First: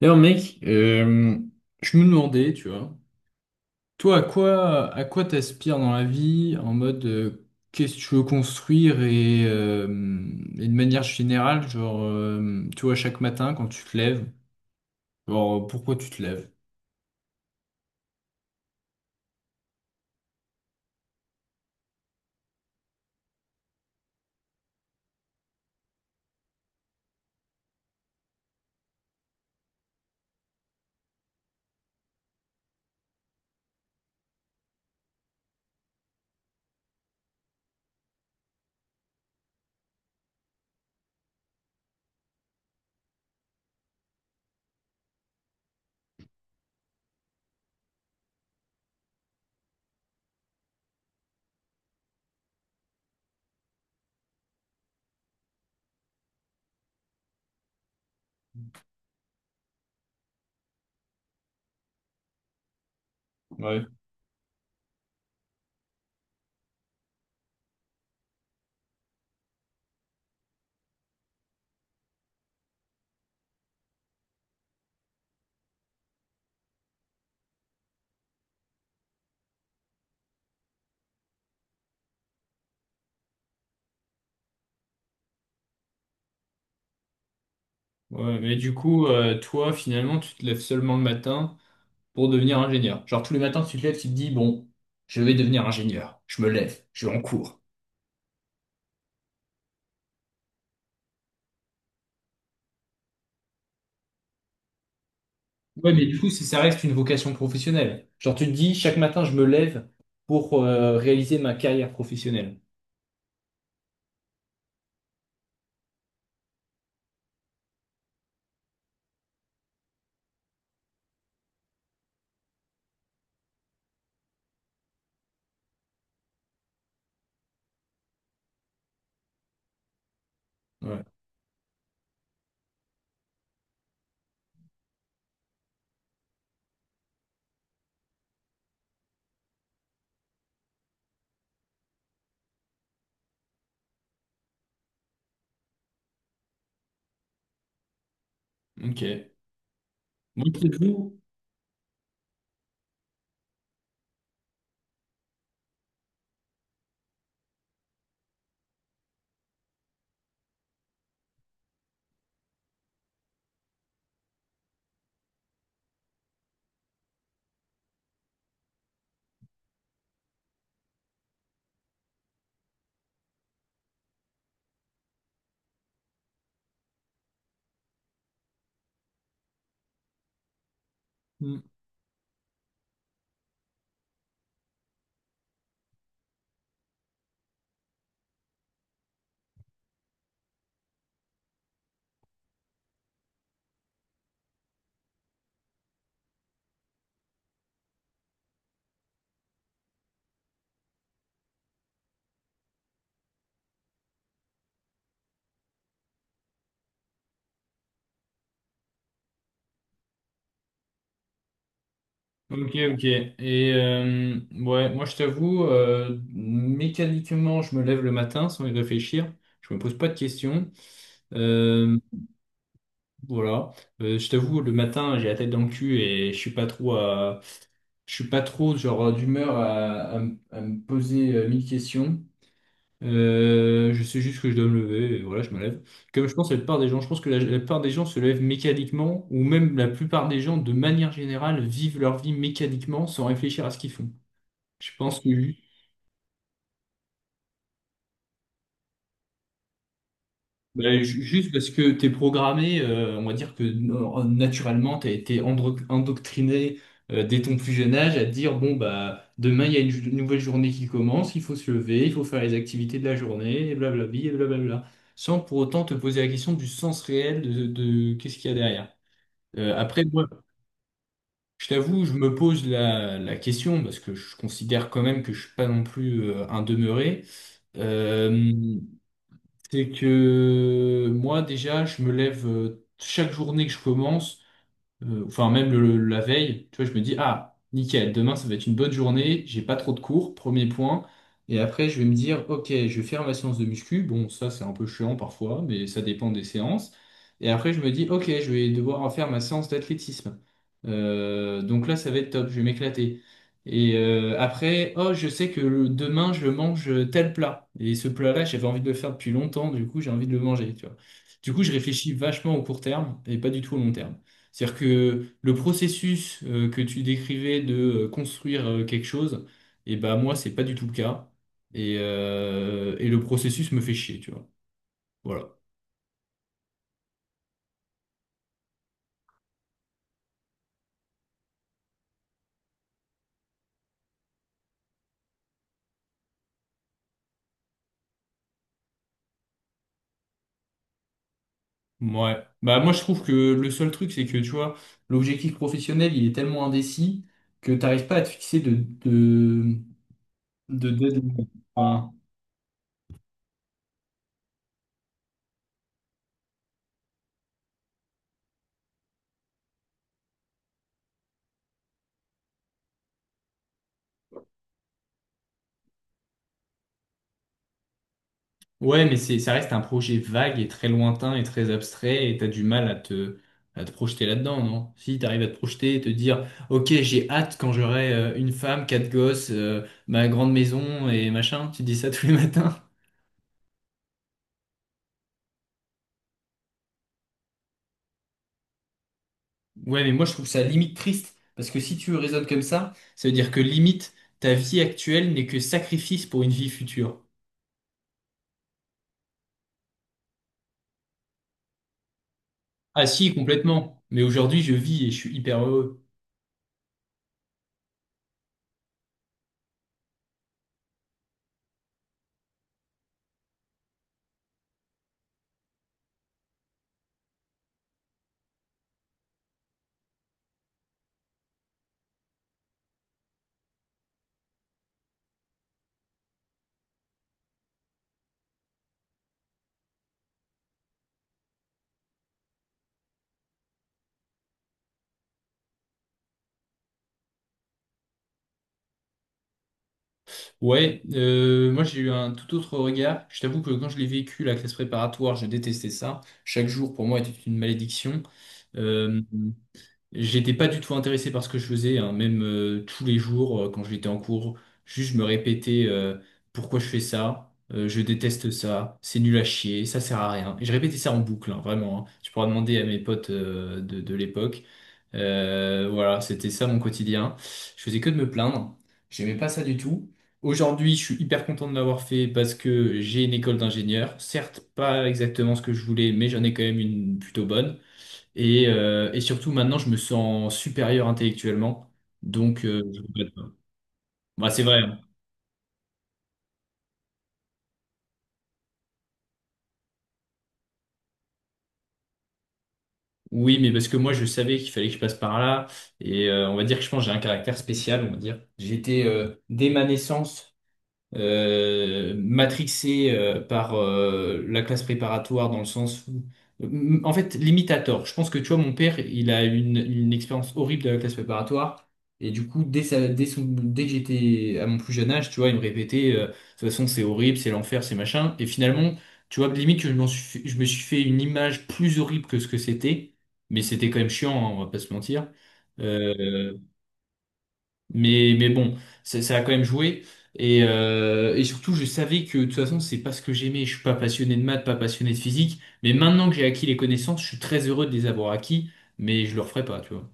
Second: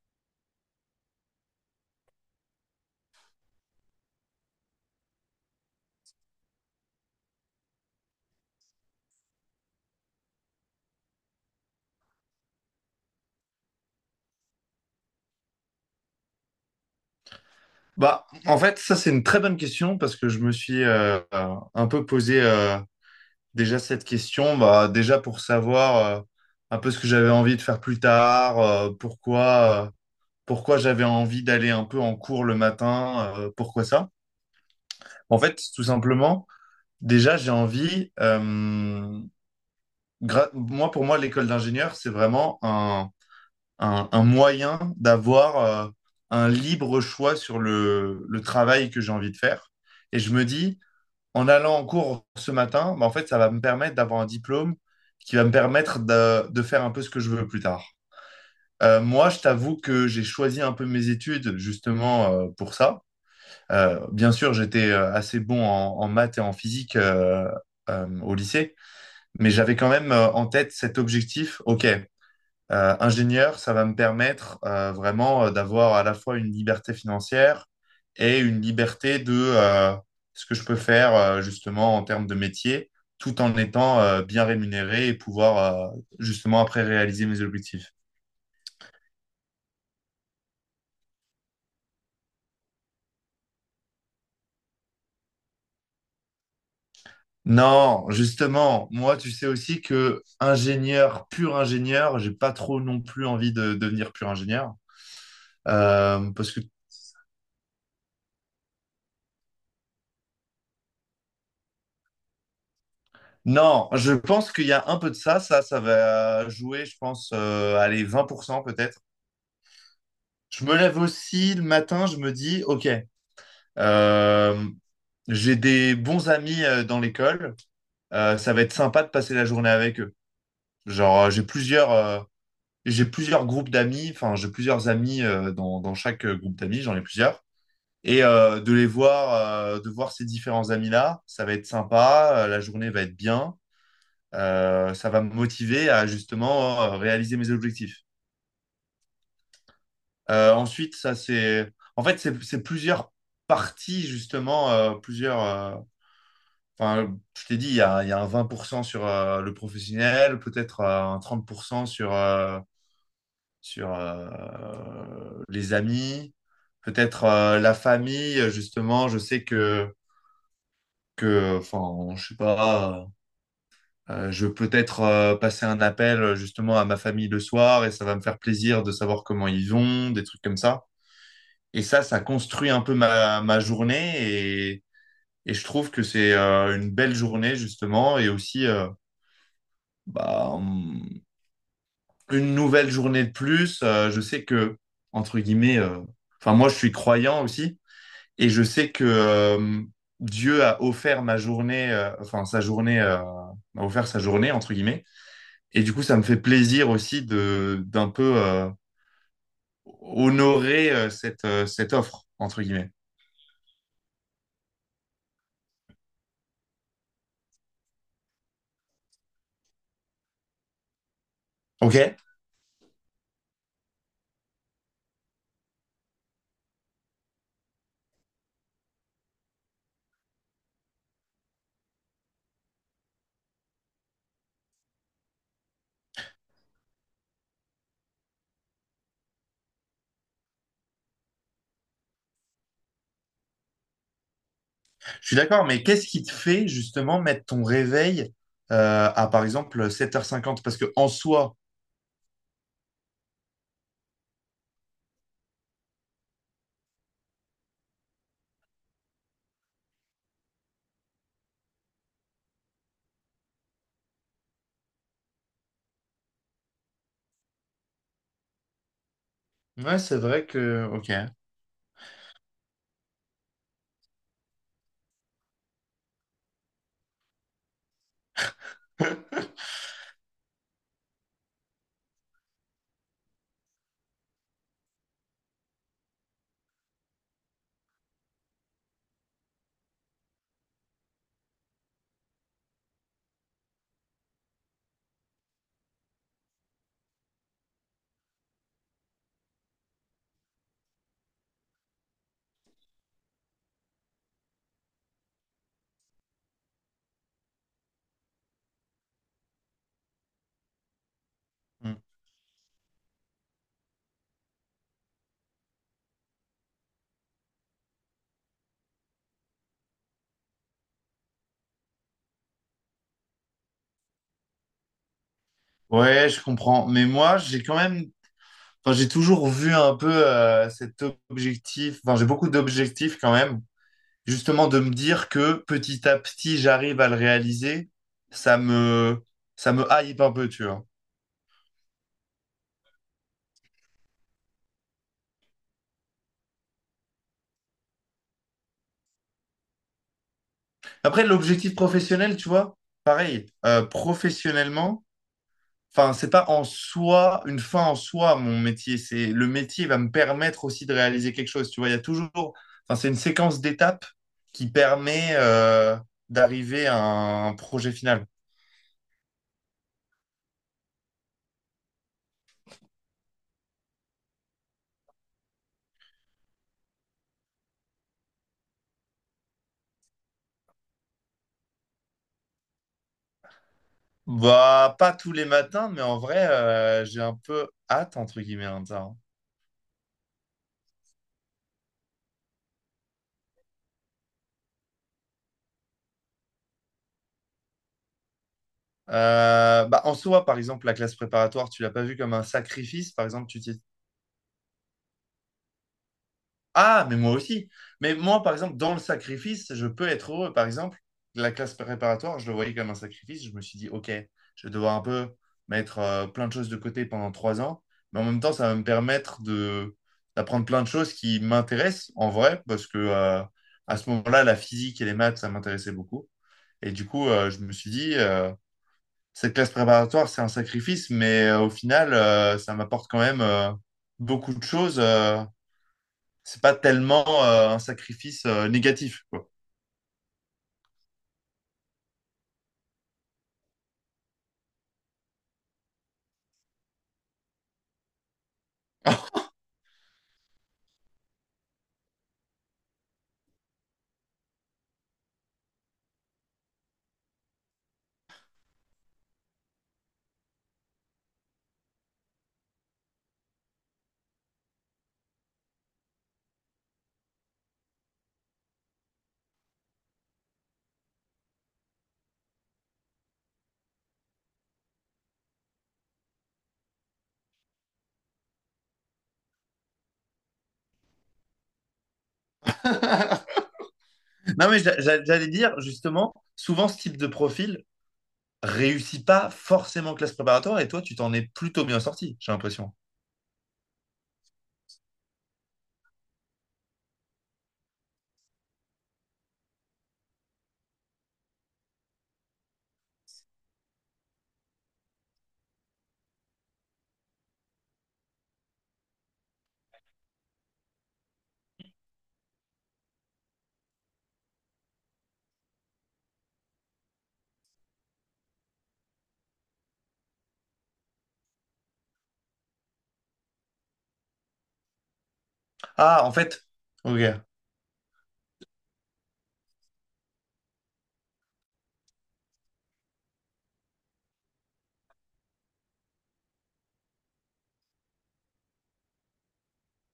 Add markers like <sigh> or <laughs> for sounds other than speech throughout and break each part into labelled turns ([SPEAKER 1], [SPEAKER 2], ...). [SPEAKER 1] D'ailleurs, mec, je me demandais, tu vois, toi, à quoi t'aspires dans la vie en mode qu'est-ce que tu veux construire et et de manière générale, genre, tu vois, chaque matin quand tu te lèves, genre, pourquoi tu te lèves?
[SPEAKER 2] Bah, en fait, ça, c'est une très bonne question parce que je me suis un peu posé déjà cette question, bah, déjà pour savoir un peu ce que j'avais envie de faire plus tard, pourquoi j'avais envie d'aller un peu en cours le matin, pourquoi ça. En fait, tout simplement, déjà, j'ai envie, moi, pour moi, l'école d'ingénieur, c'est vraiment un moyen d'avoir euh, un libre choix sur le travail que j'ai envie de faire. Et je me dis, en allant en cours ce matin, bah, en fait, ça va me permettre d'avoir un diplôme qui va me permettre de faire un peu ce que je veux plus tard. Moi, je t'avoue que j'ai choisi un peu mes études justement pour ça.
[SPEAKER 1] Ouais.
[SPEAKER 2] Bien sûr, j'étais assez bon en maths et en physique au lycée, mais j'avais quand même en tête cet objectif. OK, ingénieur, ça va me permettre vraiment d'avoir à la fois une liberté financière et une liberté de ce que je peux faire justement en termes de métier, tout en étant bien rémunéré et pouvoir justement après réaliser mes objectifs.
[SPEAKER 1] Ouais, mais du coup, toi, finalement, tu te lèves seulement le matin pour devenir ingénieur. Genre, tous les matins, tu te lèves, tu te dis, bon, je vais devenir ingénieur, je me lève, je vais en cours.
[SPEAKER 2] Non, justement, moi, tu sais aussi que ingénieur, pur ingénieur, j'ai pas trop non plus envie de devenir pur ingénieur.
[SPEAKER 1] Ouais, mais du coup,
[SPEAKER 2] Parce
[SPEAKER 1] ça
[SPEAKER 2] que
[SPEAKER 1] reste une vocation professionnelle. Genre, tu te dis, chaque matin, je me lève pour réaliser ma carrière professionnelle.
[SPEAKER 2] non, je pense qu'il y a un peu de ça, ça va jouer, je pense, allez, 20% peut-être. Je me lève aussi le matin, je me dis, OK, euh, j'ai des bons amis dans l'école, ça va être sympa de passer la journée avec eux.
[SPEAKER 1] Ouais,
[SPEAKER 2] Genre, j'ai plusieurs groupes d'amis, enfin, j'ai plusieurs amis dans chaque groupe d'amis, j'en ai plusieurs. De les voir, de voir ces différents amis-là, ça va être sympa, la journée va être bien, ça va me motiver à justement réaliser mes objectifs.
[SPEAKER 1] ok. Moi, je t'avoue.
[SPEAKER 2] En fait, c'est plusieurs parties justement, plusieurs. Enfin, je t'ai dit, il y a un 20% sur le professionnel, peut-être un 30% sur les amis, peut-être la famille. Justement, je sais que, enfin, je sais pas, je vais peut-être passer un appel justement à ma famille le soir et ça va me faire plaisir de savoir comment ils vont, des trucs comme ça.
[SPEAKER 1] Mm.
[SPEAKER 2] Et ça, ça construit un peu ma journée et je trouve que c'est une belle journée justement et aussi bah, hum, une nouvelle journée de plus. Je sais que, entre guillemets, enfin moi je suis croyant aussi et je sais que Dieu a offert ma journée, enfin sa journée, m'a offert sa journée, entre guillemets. Et du coup, ça me fait plaisir aussi de d'un peu honorer cette offre, entre
[SPEAKER 1] Ok,
[SPEAKER 2] guillemets.
[SPEAKER 1] ok. Et ouais, moi, je t'avoue, mécaniquement, je me lève le matin sans y réfléchir. Je me pose pas de questions. Euh,
[SPEAKER 2] Ok?
[SPEAKER 1] voilà. Je t'avoue, le matin, j'ai la tête dans le cul et je suis pas trop je suis pas trop genre d'humeur à me poser mille questions. Je sais juste que je dois me lever et voilà, je me lève. Comme je pense à la plupart des gens, je pense que la plupart des gens se lèvent mécaniquement ou même la plupart des gens, de manière générale, vivent leur vie mécaniquement sans réfléchir à ce qu'ils font. Je pense
[SPEAKER 2] Je
[SPEAKER 1] que
[SPEAKER 2] suis d'accord, mais qu'est-ce qui te fait justement mettre ton réveil à par exemple sept heures cinquante? Parce que
[SPEAKER 1] Ben,
[SPEAKER 2] en
[SPEAKER 1] juste
[SPEAKER 2] soi,
[SPEAKER 1] parce que t'es programmé, on va dire que naturellement, t'as été endoctriné dès ton plus jeune âge à te dire, bon, bah, demain, il y a une nouvelle journée qui commence, il faut se lever, il faut faire les activités de la journée, et blablabli, et blablabla, sans pour autant te poser la question du sens réel de qu'est-ce qu'il y a derrière.
[SPEAKER 2] ouais,
[SPEAKER 1] Après,
[SPEAKER 2] c'est
[SPEAKER 1] moi,
[SPEAKER 2] vrai que. Ok.
[SPEAKER 1] je t'avoue, je me pose la, la question, parce que je considère quand même que je suis pas non plus un demeuré. Euh,
[SPEAKER 2] <laughs>
[SPEAKER 1] c'est que moi, déjà, je me lève chaque journée que je commence, enfin même la veille, tu vois, je me dis, ah, nickel, demain ça va être une bonne journée, j'ai pas trop de cours, premier point. Et après, je vais me dire, ok, je vais faire ma séance de muscu. Bon, ça, c'est un peu chiant parfois, mais ça dépend des séances. Et après, je me dis, ok, je vais devoir faire ma séance d'athlétisme. Donc là, ça va être top, je vais m'éclater. Et après, oh, je sais que demain, je mange tel plat. Et ce plat-là, j'avais envie de le faire depuis longtemps, du coup, j'ai envie de le manger, tu vois. Du coup, je
[SPEAKER 2] Hmm.
[SPEAKER 1] réfléchis vachement au court terme et pas du tout au long terme. C'est-à-dire que le processus que tu décrivais de construire quelque chose, et ben moi, c'est pas du tout le cas. Et et le processus me fait chier, tu vois. Voilà.
[SPEAKER 2] Ouais, je comprends. Mais moi, j'ai quand même. Enfin, j'ai toujours vu un peu cet objectif. Enfin, j'ai beaucoup d'objectifs quand même. Justement, de me dire que petit à petit, j'arrive à le réaliser. Ça me. Ça me hype un peu, tu vois.
[SPEAKER 1] Ouais. Bah moi, je trouve que le seul truc, c'est que, tu vois, l'objectif professionnel, il est tellement indécis que t'arrives pas à te fixer de, de
[SPEAKER 2] Après,
[SPEAKER 1] deadline.
[SPEAKER 2] l'objectif
[SPEAKER 1] Enfin,
[SPEAKER 2] professionnel, tu vois, pareil. Professionnellement. Enfin, c'est pas en soi, une fin en soi, mon métier. C'est le métier va me permettre aussi de réaliser quelque chose. Tu vois, il y a toujours. Enfin, c'est une séquence d'étapes qui permet d'arriver à un projet final.
[SPEAKER 1] ouais, mais c'est, ça reste un projet vague et très lointain et très abstrait et t'as du mal à te projeter là-dedans, non? Si t'arrives à te projeter et te dire, ok, j'ai hâte quand j'aurai une femme, quatre gosses, ma grande maison et machin, tu dis ça tous les <laughs> matins.
[SPEAKER 2] Bah, pas tous les matins, mais en vrai, j'ai un peu hâte, entre guillemets, hein, de ça, hein.
[SPEAKER 1] Ouais, mais moi je trouve ça limite triste parce que si tu raisonnes comme ça veut dire que limite ta vie actuelle n'est que sacrifice pour une vie future.
[SPEAKER 2] Bah, en soi, par exemple, la classe préparatoire, tu l'as pas vu comme un
[SPEAKER 1] Ah
[SPEAKER 2] sacrifice. Par
[SPEAKER 1] si,
[SPEAKER 2] exemple, tu t'y
[SPEAKER 1] complètement. Mais aujourd'hui je vis et je suis hyper heureux.
[SPEAKER 2] Ah, mais moi aussi. Mais moi, par exemple, dans le sacrifice, je peux être heureux. Par exemple, la classe préparatoire, je le voyais comme un sacrifice. Je me suis dit, OK, je vais devoir un peu mettre plein de choses de côté pendant trois ans. Mais en même temps, ça va me permettre de d'apprendre plein de choses qui m'intéressent en vrai, parce que à ce moment-là, la physique et les maths, ça m'intéressait beaucoup. Et du coup, je me suis dit, cette classe préparatoire, c'est un sacrifice, mais au final, ça m'apporte quand même beaucoup de choses. C'est pas tellement un sacrifice négatif. Quoi.
[SPEAKER 1] Ouais, moi j'ai eu un tout autre regard. Je t'avoue que quand je l'ai vécu, la classe préparatoire, je détestais ça. Chaque jour pour moi était une malédiction. Euh, j'étais pas du tout intéressé par ce que je faisais, hein. Même tous les jours quand j'étais en cours, juste je me répétais pourquoi je fais ça, je déteste ça, c'est nul à chier, ça sert à rien. Et je répétais ça en boucle, hein, vraiment. Hein. Tu pourras demander à mes potes de l'époque. Voilà, c'était ça mon quotidien. Je faisais que de me plaindre. J'aimais pas ça du tout. Aujourd'hui, je suis hyper content de l'avoir fait parce que j'ai une école d'ingénieur. Certes, pas exactement ce que je voulais, mais j'en ai quand même une plutôt bonne. Et et surtout, maintenant, je me sens supérieur intellectuellement. Donc,
[SPEAKER 2] <laughs>
[SPEAKER 1] je regrette
[SPEAKER 2] Non,
[SPEAKER 1] pas. Bah, c'est
[SPEAKER 2] mais
[SPEAKER 1] vrai. Hein.
[SPEAKER 2] j'allais dire, justement, souvent ce type de profil réussit pas forcément en classe préparatoire et toi, tu t'en es plutôt bien sorti, j'ai l'impression.
[SPEAKER 1] Oui, mais parce que moi, je savais qu'il fallait que je passe par là. Et on va dire que je pense que j'ai un caractère spécial, on va dire. J'étais, dès ma naissance, matrixé par la classe préparatoire dans le sens où... M- En fait, limite à tort. Je pense que tu vois, mon père, il a une expérience horrible de la classe préparatoire. Et du coup, dès, sa- dès, son- dès que j'étais à mon plus jeune âge, tu vois, il me répétait, de toute façon, c'est horrible, c'est l'enfer, c'est machin. Et finalement, tu vois, limite, je me suis fait une image plus horrible que ce que c'était. Mais c'était quand même chiant, hein, on va pas se mentir.
[SPEAKER 2] Ah, en
[SPEAKER 1] Euh,
[SPEAKER 2] fait, ok.
[SPEAKER 1] mais bon, ça a quand même joué. Et et surtout, je savais que de toute façon, c'est pas ce que j'aimais. Je suis pas passionné de maths, pas passionné de physique. Mais maintenant que j'ai acquis les connaissances, je suis très heureux de les avoir acquis, mais je le referai pas, tu vois.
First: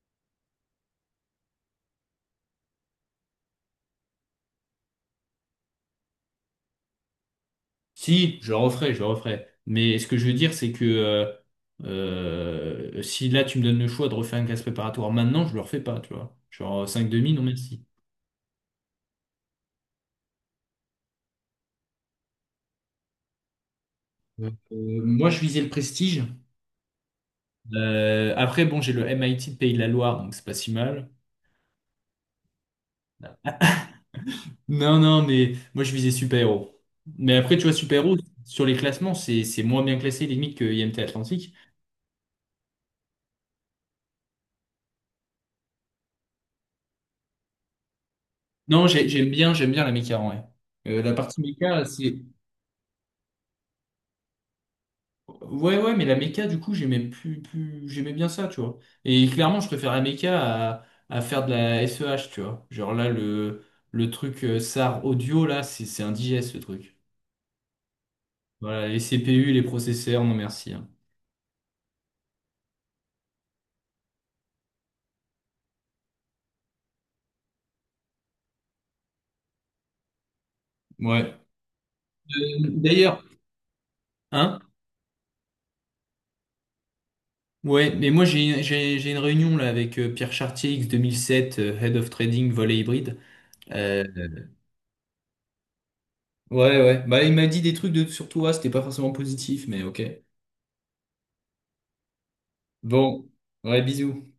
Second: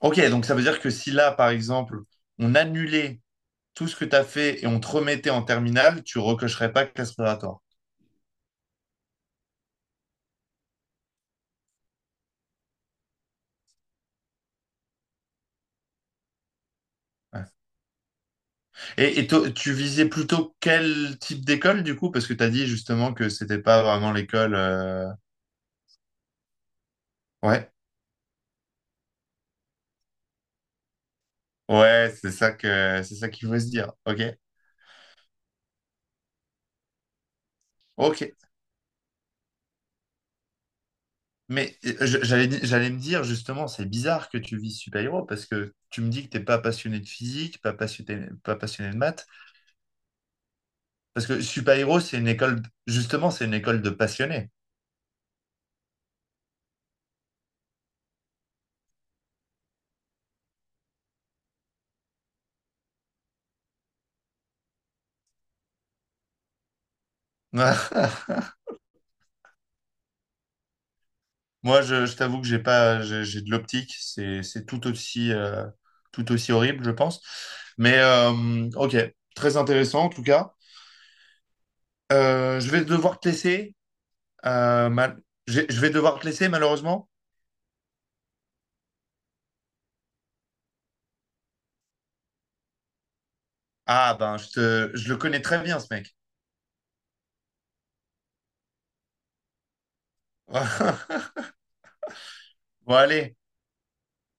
[SPEAKER 2] Ok, donc ça veut dire que si là, par exemple, on annulait tout ce que tu as fait et on te remettait en terminale, tu recocherais pas classe préparatoire.
[SPEAKER 1] Si, je le referai, je le referai. Mais ce que je veux dire, c'est que si là, tu me donnes le choix de refaire un classe préparatoire maintenant, je le refais pas, tu vois. Genre 5 demi, non
[SPEAKER 2] Ouais.
[SPEAKER 1] merci.
[SPEAKER 2] Et, tu visais plutôt quel type d'école, du coup? Parce que tu as dit justement que c'était pas vraiment l'école.
[SPEAKER 1] Euh, moi, je visais le prestige.
[SPEAKER 2] Ouais.
[SPEAKER 1] Après, bon, j'ai le MIT de Pays de la Loire, donc c'est pas si mal.
[SPEAKER 2] Ouais, c'est ça que c'est ça qu'il faut se dire. Ok,
[SPEAKER 1] Non, non, mais moi je visais super-héros. Mais après, tu vois, super-héros,
[SPEAKER 2] ok.
[SPEAKER 1] sur les classements, c'est moins bien classé limite que IMT Atlantique.
[SPEAKER 2] Mais j'allais me dire justement, c'est bizarre que tu vises super-héros parce que tu me dis que t'es pas passionné de physique, pas
[SPEAKER 1] Non,
[SPEAKER 2] passionné de maths,
[SPEAKER 1] j'aime bien la méca en vrai. La
[SPEAKER 2] parce que
[SPEAKER 1] partie méca,
[SPEAKER 2] super-héros c'est
[SPEAKER 1] c'est.
[SPEAKER 2] une école justement c'est une école de passionnés.
[SPEAKER 1] Ouais, ouais, mais la méca, du coup, j'aimais plus, plus... j'aimais bien ça, tu vois. Et clairement, je préfère la méca à, à faire de la SEH, tu vois. Genre là, le truc SAR audio, là, c'est indigeste, ce truc.
[SPEAKER 2] <laughs>
[SPEAKER 1] Voilà, les CPU, les processeurs, non merci. Hein.
[SPEAKER 2] Je t'avoue que j'ai pas j'ai j'ai de l'optique, c'est tout aussi horrible, je pense. Mais ok, très intéressant en tout cas.
[SPEAKER 1] Ouais.
[SPEAKER 2] Je vais devoir
[SPEAKER 1] D'ailleurs,
[SPEAKER 2] te laisser.
[SPEAKER 1] hein?
[SPEAKER 2] euh, mal- Je vais devoir te laisser malheureusement.
[SPEAKER 1] Ouais, mais moi j'ai j'ai une réunion là avec Pierre Chartier X 2007, Head of Trading Volet Hybride. Euh,
[SPEAKER 2] Ah ben, je le connais très bien, ce mec.
[SPEAKER 1] ouais, ouais. Bah il m'a dit des trucs de sur toi, c'était pas forcément positif, mais ok.
[SPEAKER 2] <laughs> Bon,
[SPEAKER 1] Bon,
[SPEAKER 2] allez.
[SPEAKER 1] ouais, bisous.